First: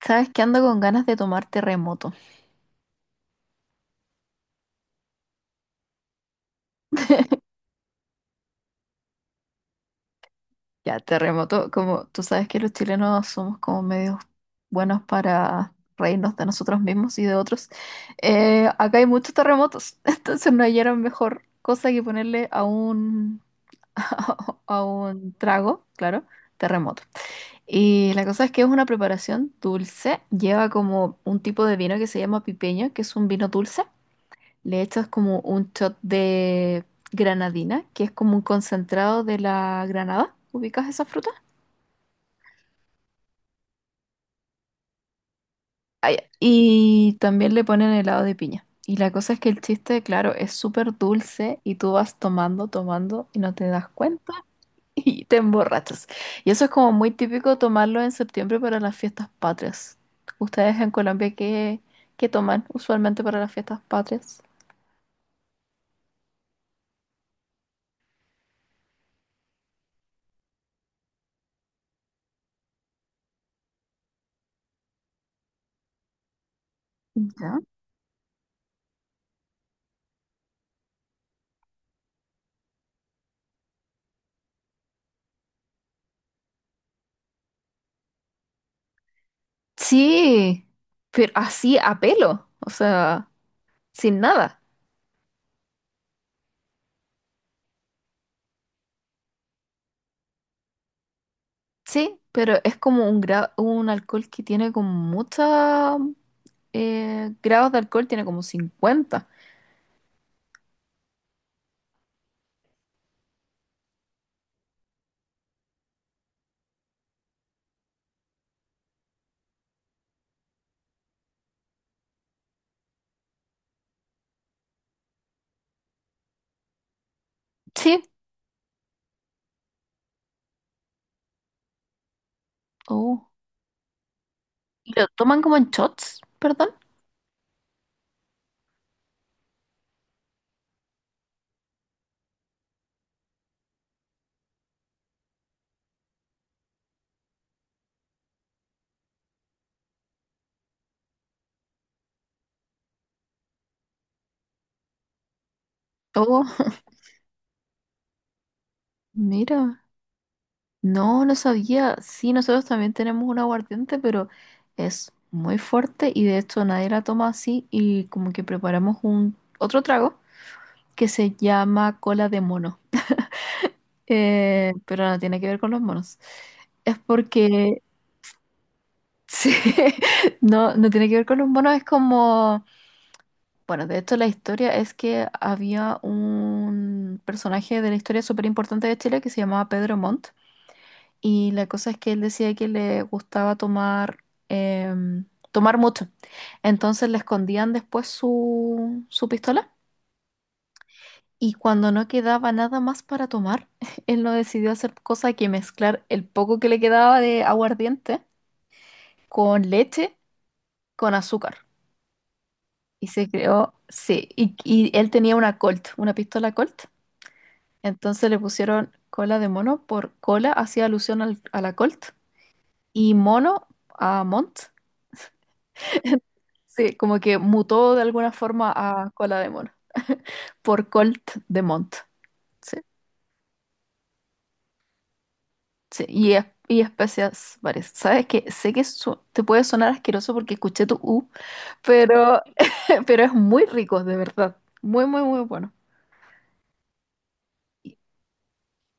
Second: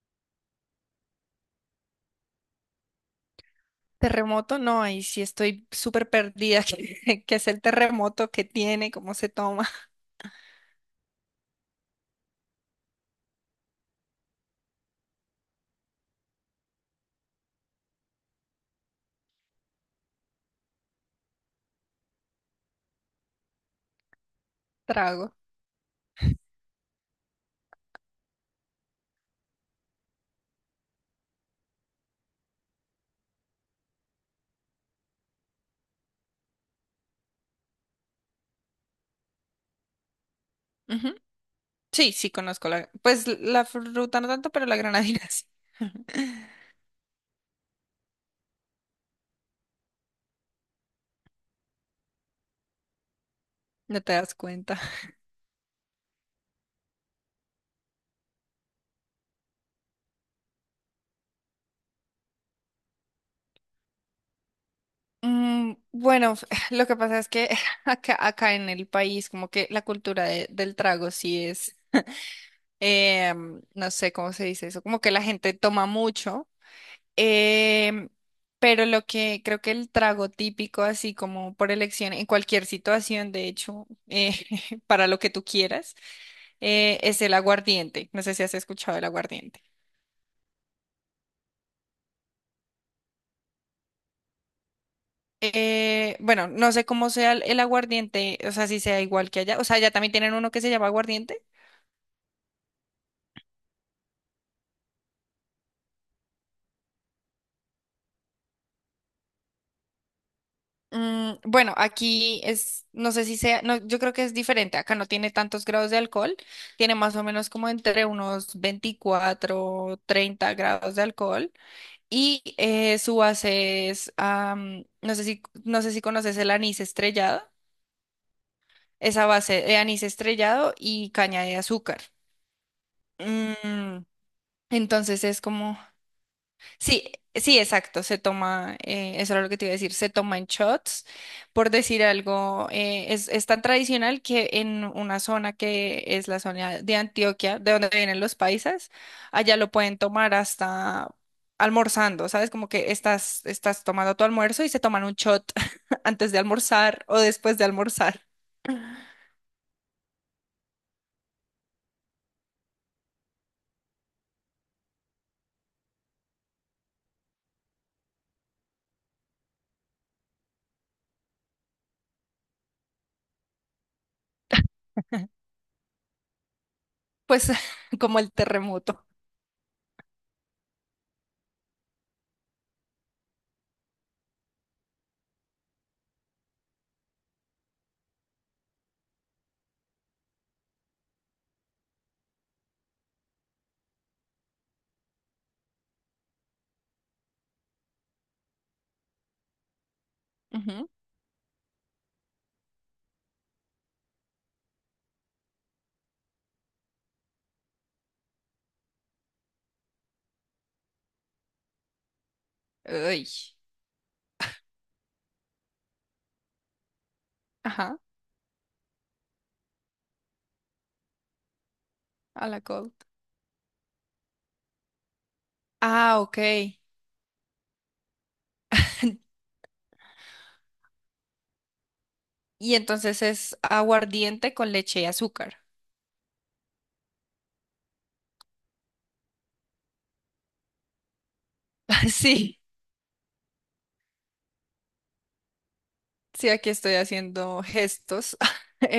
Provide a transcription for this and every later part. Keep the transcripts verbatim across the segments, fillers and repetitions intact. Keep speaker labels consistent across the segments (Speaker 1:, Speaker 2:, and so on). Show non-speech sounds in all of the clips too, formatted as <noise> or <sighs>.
Speaker 1: Sabes que ando con ganas de tomar terremoto.
Speaker 2: Terremoto, no, ahí sí estoy súper perdida. <laughs> ¿Qué, qué es el terremoto? ¿Qué tiene? ¿Cómo se toma? <laughs>
Speaker 1: Ya, terremoto, como tú sabes que los chilenos somos como medios buenos para reírnos de nosotros mismos y de otros. Eh, acá hay muchos terremotos, <laughs> entonces no hallaron mejor cosa que ponerle a un, <laughs> a un
Speaker 2: Trago.
Speaker 1: trago, claro, terremoto. Y la cosa es que es una preparación dulce, lleva como un tipo de vino que se llama pipeño, que es un vino dulce. Le echas como un shot de granadina, que es como un concentrado de la granada. ¿Ubicas esa
Speaker 2: Ujú.
Speaker 1: fruta?
Speaker 2: Sí, sí, conozco la. Pues la fruta no tanto, pero la granadina sí.
Speaker 1: Ah, ya.
Speaker 2: <laughs>
Speaker 1: Y también le ponen helado de piña. Y la cosa es que el chiste, claro, es súper dulce y tú vas tomando, tomando y no te das
Speaker 2: No te
Speaker 1: cuenta
Speaker 2: das cuenta.
Speaker 1: <laughs> y te emborrachas. Y eso es como muy típico tomarlo en septiembre para las fiestas patrias. ¿Ustedes en Colombia qué, qué toman usualmente para las fiestas patrias?
Speaker 2: Mm, bueno, f- <sighs> lo que pasa es que <laughs> acá, acá en el país, como que la cultura de- del trago sí es, em, no sé cómo se dice eso, como que la gente toma mucho.
Speaker 1: Ya.
Speaker 2: Em, pero lo que creo que el trago típico, así como por elección, en cualquier situación, de hecho, eh, <laughs> para lo que tú quieras, eh, es el aguardiente. No sé si has escuchado el aguardiente.
Speaker 1: Sí, pero así a pelo. O sea, sin nada.
Speaker 2: Eh, bueno, no sé cómo sea el, el aguardiente, o sea, si sea igual que allá. O sea, allá también tienen uno que se llama aguardiente.
Speaker 1: Sí, pero es como un, gra- un alcohol que tiene como mucha eh, grados de alcohol, tiene como cincuenta.
Speaker 2: Mm, bueno, aquí es, no sé si sea, no, yo creo que es diferente. Acá no tiene tantos grados de alcohol, tiene más o menos como entre unos veinticuatro treinta grados de alcohol. Y eh, su base es, am, no sé si, no sé si conoces el anís estrellado,
Speaker 1: Sí,
Speaker 2: esa base de anís estrellado y caña de azúcar.
Speaker 1: oh,
Speaker 2: Mm,
Speaker 1: ¿y lo
Speaker 2: entonces es
Speaker 1: toman como en
Speaker 2: como.
Speaker 1: shots, perdón?
Speaker 2: Sí, sí, exacto, se toma, eh, eso era lo que te iba a decir, se toma en shots, por decir algo, eh, es, es tan tradicional que en una zona que es la zona de Antioquia, de donde vienen los paisas, allá lo pueden tomar hasta almorzando, ¿sabes? Como que estás, estás tomando tu almuerzo y se toman un shot <laughs> antes de
Speaker 1: Oh, <laughs>
Speaker 2: almorzar o después de almorzar,
Speaker 1: mira, no, no sabía. Sí, nosotros también tenemos un aguardiente, pero es muy fuerte y de hecho nadie la toma así y como que preparamos un otro trago que se llama cola de mono. Eh, pero no tiene que ver con los monos. Es
Speaker 2: pues
Speaker 1: porque,
Speaker 2: <laughs> como el terremoto.
Speaker 1: sí, <laughs> no, no tiene que ver con los monos, es como, bueno, de hecho la historia es que había un personaje de la historia súper importante de Chile que se llamaba Pedro Montt y la cosa es que él decía que le gustaba tomar, em, tomar mucho, entonces le escondían después su, su pistola
Speaker 2: Ujú.
Speaker 1: y cuando no quedaba nada más para tomar, <laughs> él no decidió hacer cosa que mezclar el poco que le quedaba de aguardiente con leche, con azúcar. Y
Speaker 2: Uy.
Speaker 1: se creó, sí, y, y él tenía una Colt, una pistola Colt.
Speaker 2: Ajá,
Speaker 1: Entonces le pusieron cola de mono por cola, hacía alusión al- a la Colt,
Speaker 2: a la cold.
Speaker 1: y mono a Mont.
Speaker 2: Ah, ok.
Speaker 1: Sí, como que mutó de alguna forma a
Speaker 2: <laughs>
Speaker 1: cola de mono, por Colt de Mont.
Speaker 2: Y
Speaker 1: Sí,
Speaker 2: entonces es aguardiente con leche y azúcar.
Speaker 1: sí, y, es- y especias varias. Sabes que sé que su- te puede sonar asqueroso porque escuché tu U,
Speaker 2: <laughs>
Speaker 1: pero,
Speaker 2: Sí,
Speaker 1: <laughs> pero es muy rico, de verdad. Muy, muy, muy bueno.
Speaker 2: sí, aquí estoy haciendo
Speaker 1: Y,
Speaker 2: gestos. <laughs>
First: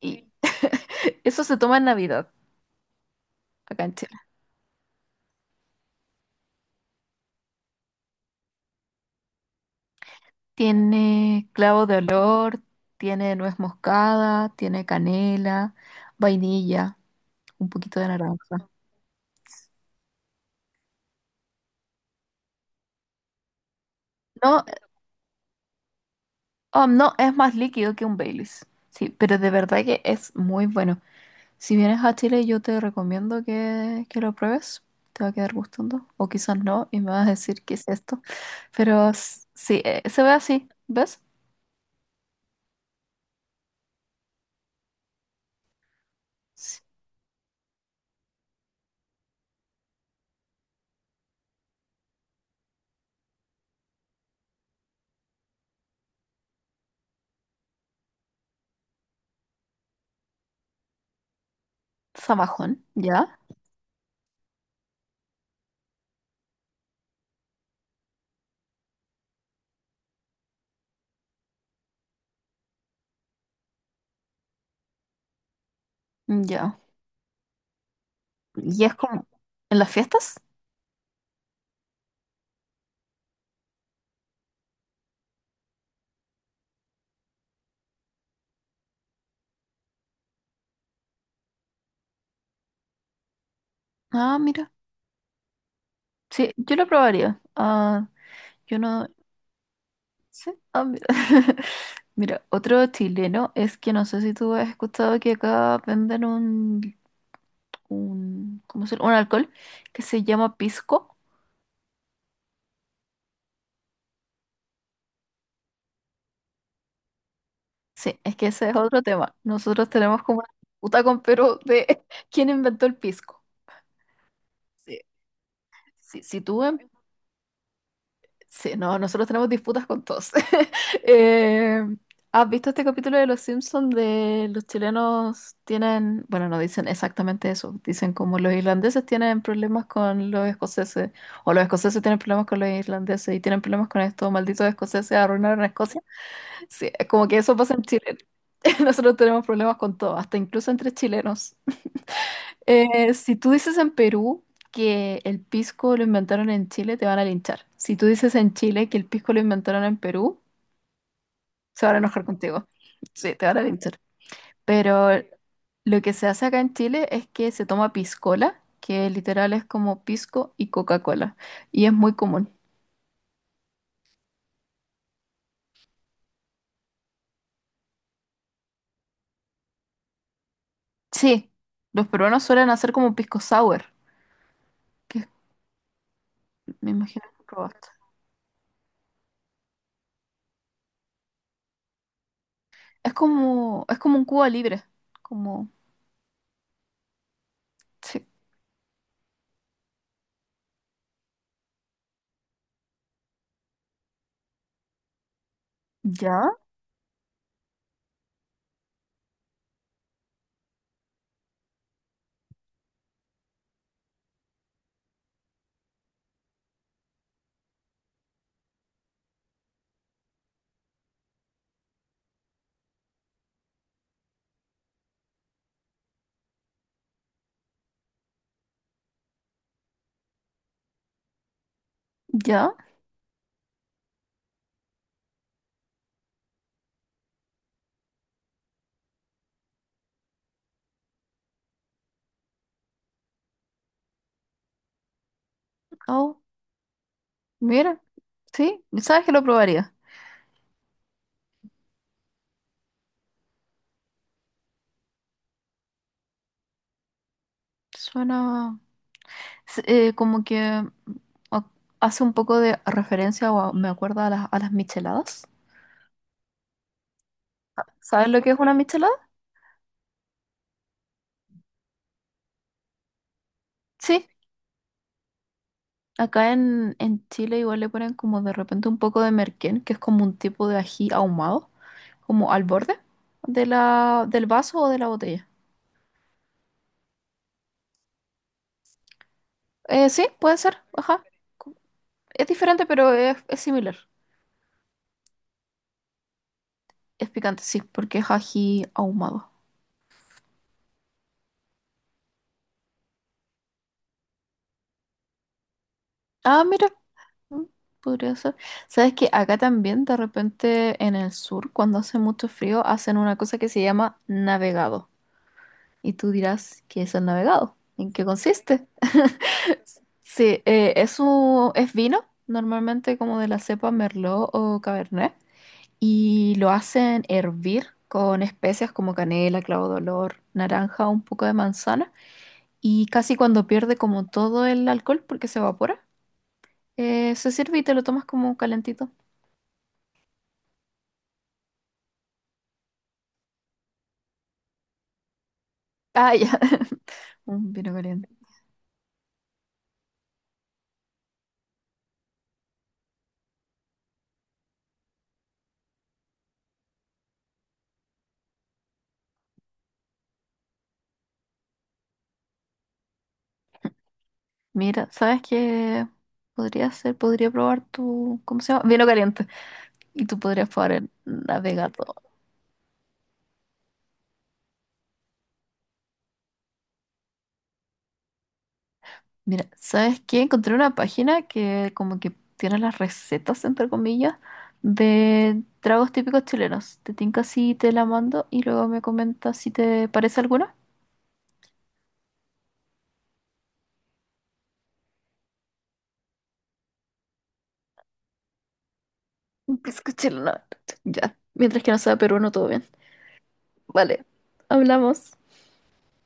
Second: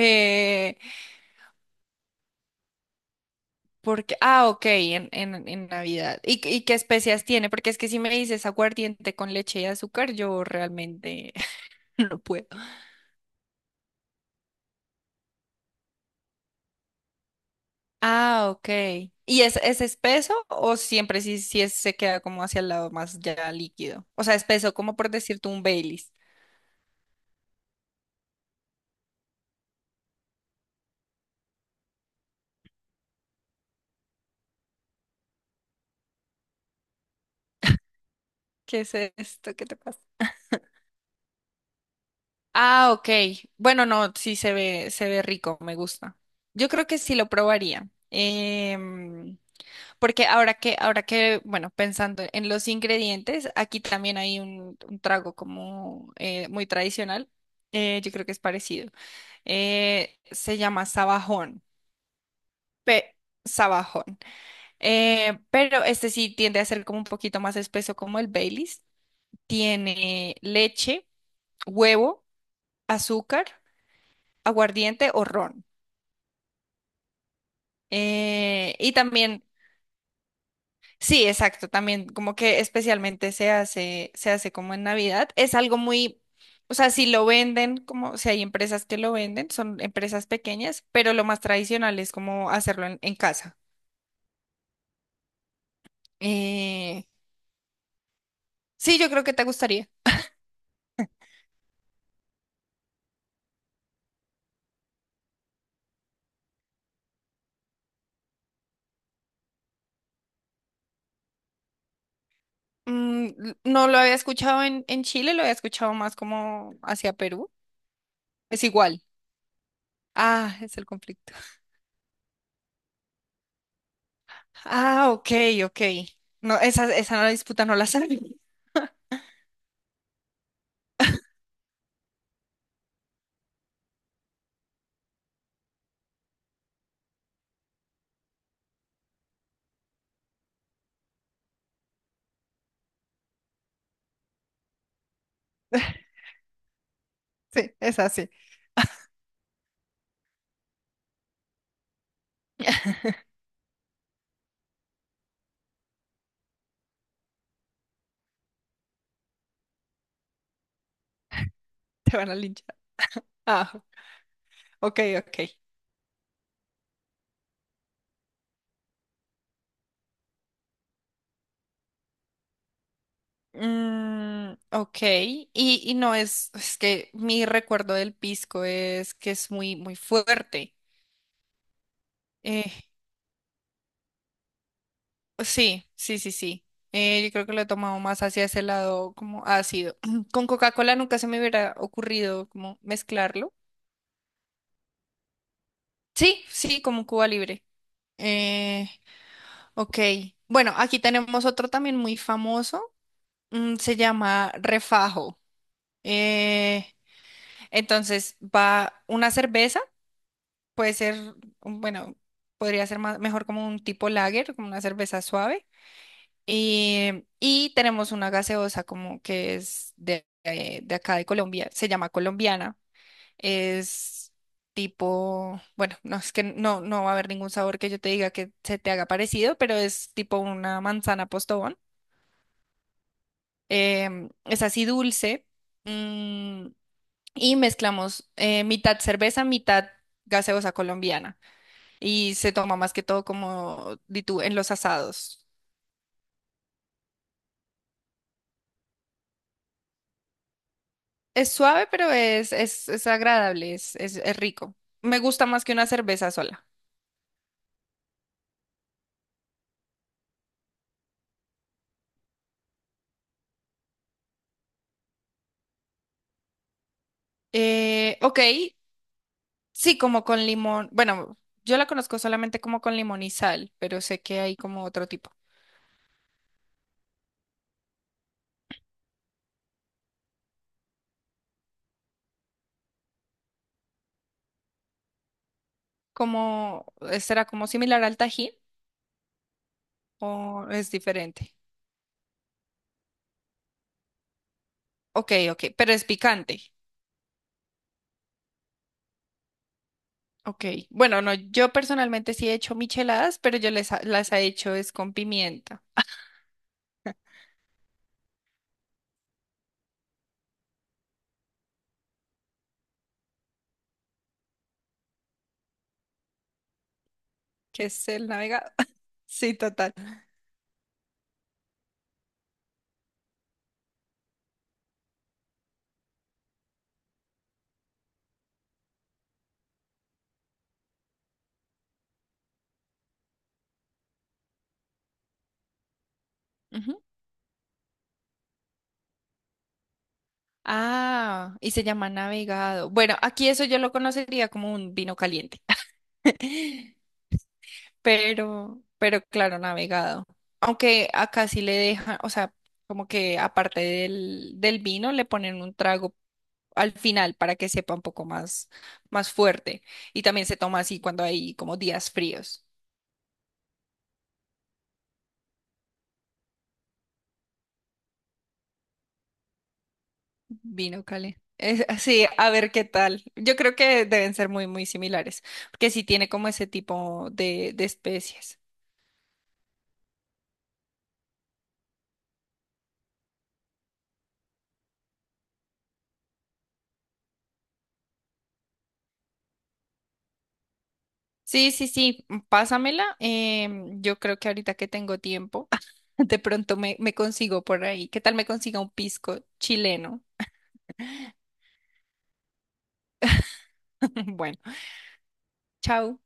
Speaker 1: y <laughs> eso se toma en Navidad, acá en
Speaker 2: Porque,
Speaker 1: Chile.
Speaker 2: ah, ok, en, en, en Navidad. ¿Y, qué- y qué especias tiene? Porque es que si me dices aguardiente con leche y azúcar, yo realmente
Speaker 1: Tiene
Speaker 2: <laughs>
Speaker 1: clavo de
Speaker 2: no puedo.
Speaker 1: olor, tiene nuez moscada, tiene canela, vainilla, un poquito de
Speaker 2: Ah,
Speaker 1: naranja.
Speaker 2: ok. ¿Y es, es espeso o siempre sí, sí es- se queda como hacia el lado más ya líquido? O sea,
Speaker 1: No,
Speaker 2: espeso, como por decirte un Baileys.
Speaker 1: oh, no, es más líquido que un Baileys. Sí, pero de verdad que es muy bueno. Si vienes a Chile, yo te recomiendo que, que lo pruebes. Te va a quedar gustando. O quizás no, y me vas a decir qué es esto.
Speaker 2: ¿Qué es
Speaker 1: Pero s-
Speaker 2: esto? ¿Qué te
Speaker 1: sí,
Speaker 2: pasa?
Speaker 1: eh, se ve así, ¿ves?
Speaker 2: Ah, ok. Bueno, no, sí se ve, se ve rico, me gusta. Yo
Speaker 1: S-
Speaker 2: creo que sí lo probaría. em, Porque ahora que, ahora que, bueno, pensando en los ingredientes, aquí también hay un, un trago como eh, muy tradicional. Eh, yo creo que es parecido. Eh, se llama sabajón.
Speaker 1: ¿Zamajón,
Speaker 2: Pe-
Speaker 1: ya?
Speaker 2: Sabajón. Eh, pero este sí tiende a ser como un poquito más espeso como el Baileys. Tiene leche, huevo, azúcar, aguardiente o ron.
Speaker 1: Ya.
Speaker 2: Eh,
Speaker 1: ¿Y
Speaker 2: y
Speaker 1: es como
Speaker 2: también,
Speaker 1: en las fiestas?
Speaker 2: sí, exacto, también como que especialmente se hace, se hace como en Navidad. Es algo muy, o sea, si lo venden, como, o sea, hay empresas que lo venden, son empresas pequeñas, pero lo más tradicional es como hacerlo en, en casa.
Speaker 1: Ah, mira. Sí, yo lo
Speaker 2: Eh,
Speaker 1: probaría. Ah, yo
Speaker 2: sí,
Speaker 1: no.
Speaker 2: yo creo que te gustaría.
Speaker 1: Sí. Ah, mira. <laughs> Mira, otro chileno es que no sé si tú has escuchado que acá venden un, un, ¿cómo se llama? Un alcohol que se llama pisco.
Speaker 2: Mm, l- no lo había escuchado en, en Chile, lo había escuchado más como hacia Perú.
Speaker 1: Sí, es que
Speaker 2: Es
Speaker 1: ese es
Speaker 2: igual.
Speaker 1: otro tema. Nosotros tenemos como una
Speaker 2: Ah, es el
Speaker 1: disputa con
Speaker 2: conflicto.
Speaker 1: Perú
Speaker 2: <laughs>
Speaker 1: de <laughs> quién inventó el pisco. Sí.
Speaker 2: Ah, ok, ok.
Speaker 1: Si, si
Speaker 2: No,
Speaker 1: tú en
Speaker 2: esa, esa disputa no la sabía.
Speaker 1: sí, no, nosotros tenemos disputas con todos. <laughs> Eh, ¿has visto este capítulo de Los Simpsons de los chilenos tienen, bueno, no dicen exactamente eso, dicen como los irlandeses tienen problemas con los escoceses, o los escoceses tienen problemas con los irlandeses y tienen problemas con estos malditos escoceses arruinaron a Escocia?
Speaker 2: <laughs>
Speaker 1: Sí, es como que eso pasa
Speaker 2: Sí,
Speaker 1: en
Speaker 2: es
Speaker 1: Chile.
Speaker 2: así.
Speaker 1: <laughs> Nosotros tenemos problemas con todo, hasta incluso entre chilenos.
Speaker 2: <laughs>
Speaker 1: Eh, si tú dices en Perú que el pisco lo inventaron en Chile, te van a linchar. Si tú dices en Chile que el pisco lo inventaron en Perú, se van a
Speaker 2: <laughs> Te
Speaker 1: enojar
Speaker 2: van a
Speaker 1: contigo.
Speaker 2: linchar.
Speaker 1: Sí, te van a
Speaker 2: Ah,
Speaker 1: linchar.
Speaker 2: ok,
Speaker 1: Pero
Speaker 2: ok.
Speaker 1: lo que se hace acá en Chile es que se toma piscola, que literal es como pisco y Coca-Cola. Y es muy común.
Speaker 2: Mm, ok, y, y no es, es que mi recuerdo del pisco es que es muy, muy fuerte.
Speaker 1: Sí, los peruanos suelen
Speaker 2: Eh,
Speaker 1: hacer como pisco sour, que es-
Speaker 2: sí, sí, sí, sí.
Speaker 1: me
Speaker 2: Eh,
Speaker 1: imagino
Speaker 2: yo
Speaker 1: que
Speaker 2: creo que lo he
Speaker 1: probaste.
Speaker 2: tomado más hacia ese lado como ácido. <clears throat> Con Coca-Cola nunca se me hubiera ocurrido como
Speaker 1: Es
Speaker 2: mezclarlo.
Speaker 1: como, es como un Cuba libre. Como,
Speaker 2: Sí, sí, como Cuba Libre.
Speaker 1: sí.
Speaker 2: Eh, ok, bueno, aquí tenemos otro también muy famoso. Mm, se llama Refajo.
Speaker 1: ¿Ya?
Speaker 2: Eh, Entonces va una cerveza, puede ser, bueno, podría ser más, mejor como un tipo lager, como una cerveza suave. Y, y tenemos una gaseosa como que es de, eh, de acá de Colombia, se llama colombiana. Es tipo, bueno, no es que no, no va a haber ningún sabor que yo te diga que se te haga parecido, pero es tipo una manzana postobón.
Speaker 1: ¿Ya?
Speaker 2: Em, es así dulce. mm, y mezclamos eh, mitad cerveza, mitad gaseosa colombiana y se toma más que todo como di tú, en los asados.
Speaker 1: Oh. Mira, sí, sabes que lo probaría.
Speaker 2: Es suave, pero es, es, es agradable, es, es, es rico. Me gusta más que una cerveza sola.
Speaker 1: Suena s- eh, como que a- hace un poco de referencia o a- me acuerda a las, a las micheladas.
Speaker 2: Eh,
Speaker 1: ¿Sabes
Speaker 2: ok,
Speaker 1: lo que es una michelada?
Speaker 2: sí, como con limón. Bueno, yo la conozco solamente como con limón y sal, pero sé
Speaker 1: Sí,
Speaker 2: que hay como otro tipo.
Speaker 1: acá en, en Chile igual le ponen como de repente un poco de merquén, que es como un tipo de ají ahumado, como al borde de la, del vaso o de la botella.
Speaker 2: Como, ¿será como similar al Tajín
Speaker 1: Eh, sí, puede
Speaker 2: o
Speaker 1: ser,
Speaker 2: es
Speaker 1: ajá.
Speaker 2: diferente?
Speaker 1: Co- Es diferente, pero es, es similar.
Speaker 2: Ok, ok, pero es picante.
Speaker 1: Es picante, sí, porque es ají ahumado.
Speaker 2: Ok, bueno, no, yo personalmente sí he hecho micheladas, pero yo les ha- las he hecho es con pimienta,
Speaker 1: Ah, mira. Mm, podría ser. ¿Sabes que acá también de repente en el sur, cuando hace mucho frío, hacen una cosa que se llama navegado? Y tú dirás, ¿qué es el navegado?
Speaker 2: que es
Speaker 1: ¿En qué
Speaker 2: el navegado.
Speaker 1: consiste?
Speaker 2: <laughs> Sí, total.
Speaker 1: <laughs> Sí, eh, es un- es vino, normalmente como de la cepa Merlot o Cabernet, y lo hacen hervir con especias como canela, clavo de olor, naranja, un poco de manzana, y casi cuando pierde como todo el alcohol porque se evapora,
Speaker 2: Ujú.
Speaker 1: eh, se sirve y te lo tomas como calentito.
Speaker 2: Ah, y se llama navegado. Bueno, aquí eso yo lo conocería como un vino caliente,
Speaker 1: Ah, ya.
Speaker 2: <laughs>
Speaker 1: <laughs> Un vino caliente.
Speaker 2: pero, pero claro, navegado. Aunque acá sí le dejan, o sea, como que aparte del, del vino le ponen un trago al final para que sepa un poco más, más fuerte. Y también se toma así cuando hay como días fríos.
Speaker 1: Mira, ¿sabes qué podría hacer? Podría probar tu, ¿cómo se llama? Vino caliente. Y tú podrías probar
Speaker 2: Vino
Speaker 1: el
Speaker 2: Cali. Es,
Speaker 1: navegador.
Speaker 2: sí, a ver qué tal. Yo creo que deben ser muy, muy similares, porque sí tiene como ese tipo de, de especies.
Speaker 1: Mira, ¿sabes qué? Encontré una página que como que tiene las recetas, entre comillas, de tragos típicos chilenos. Te tinca si te la mando y luego me comentas si te parece alguna.
Speaker 2: Sí, sí, sí, mm, pásamela. Em, yo creo que ahorita que tengo tiempo, <laughs> de pronto me, me consigo por ahí. ¿Qué tal me consiga un pisco
Speaker 1: Un pisco
Speaker 2: chileno?
Speaker 1: chileno. Ya. Mientras que no sea peruano, todo bien.
Speaker 2: <laughs>
Speaker 1: Vale.
Speaker 2: Bueno,
Speaker 1: Hablamos.
Speaker 2: chao.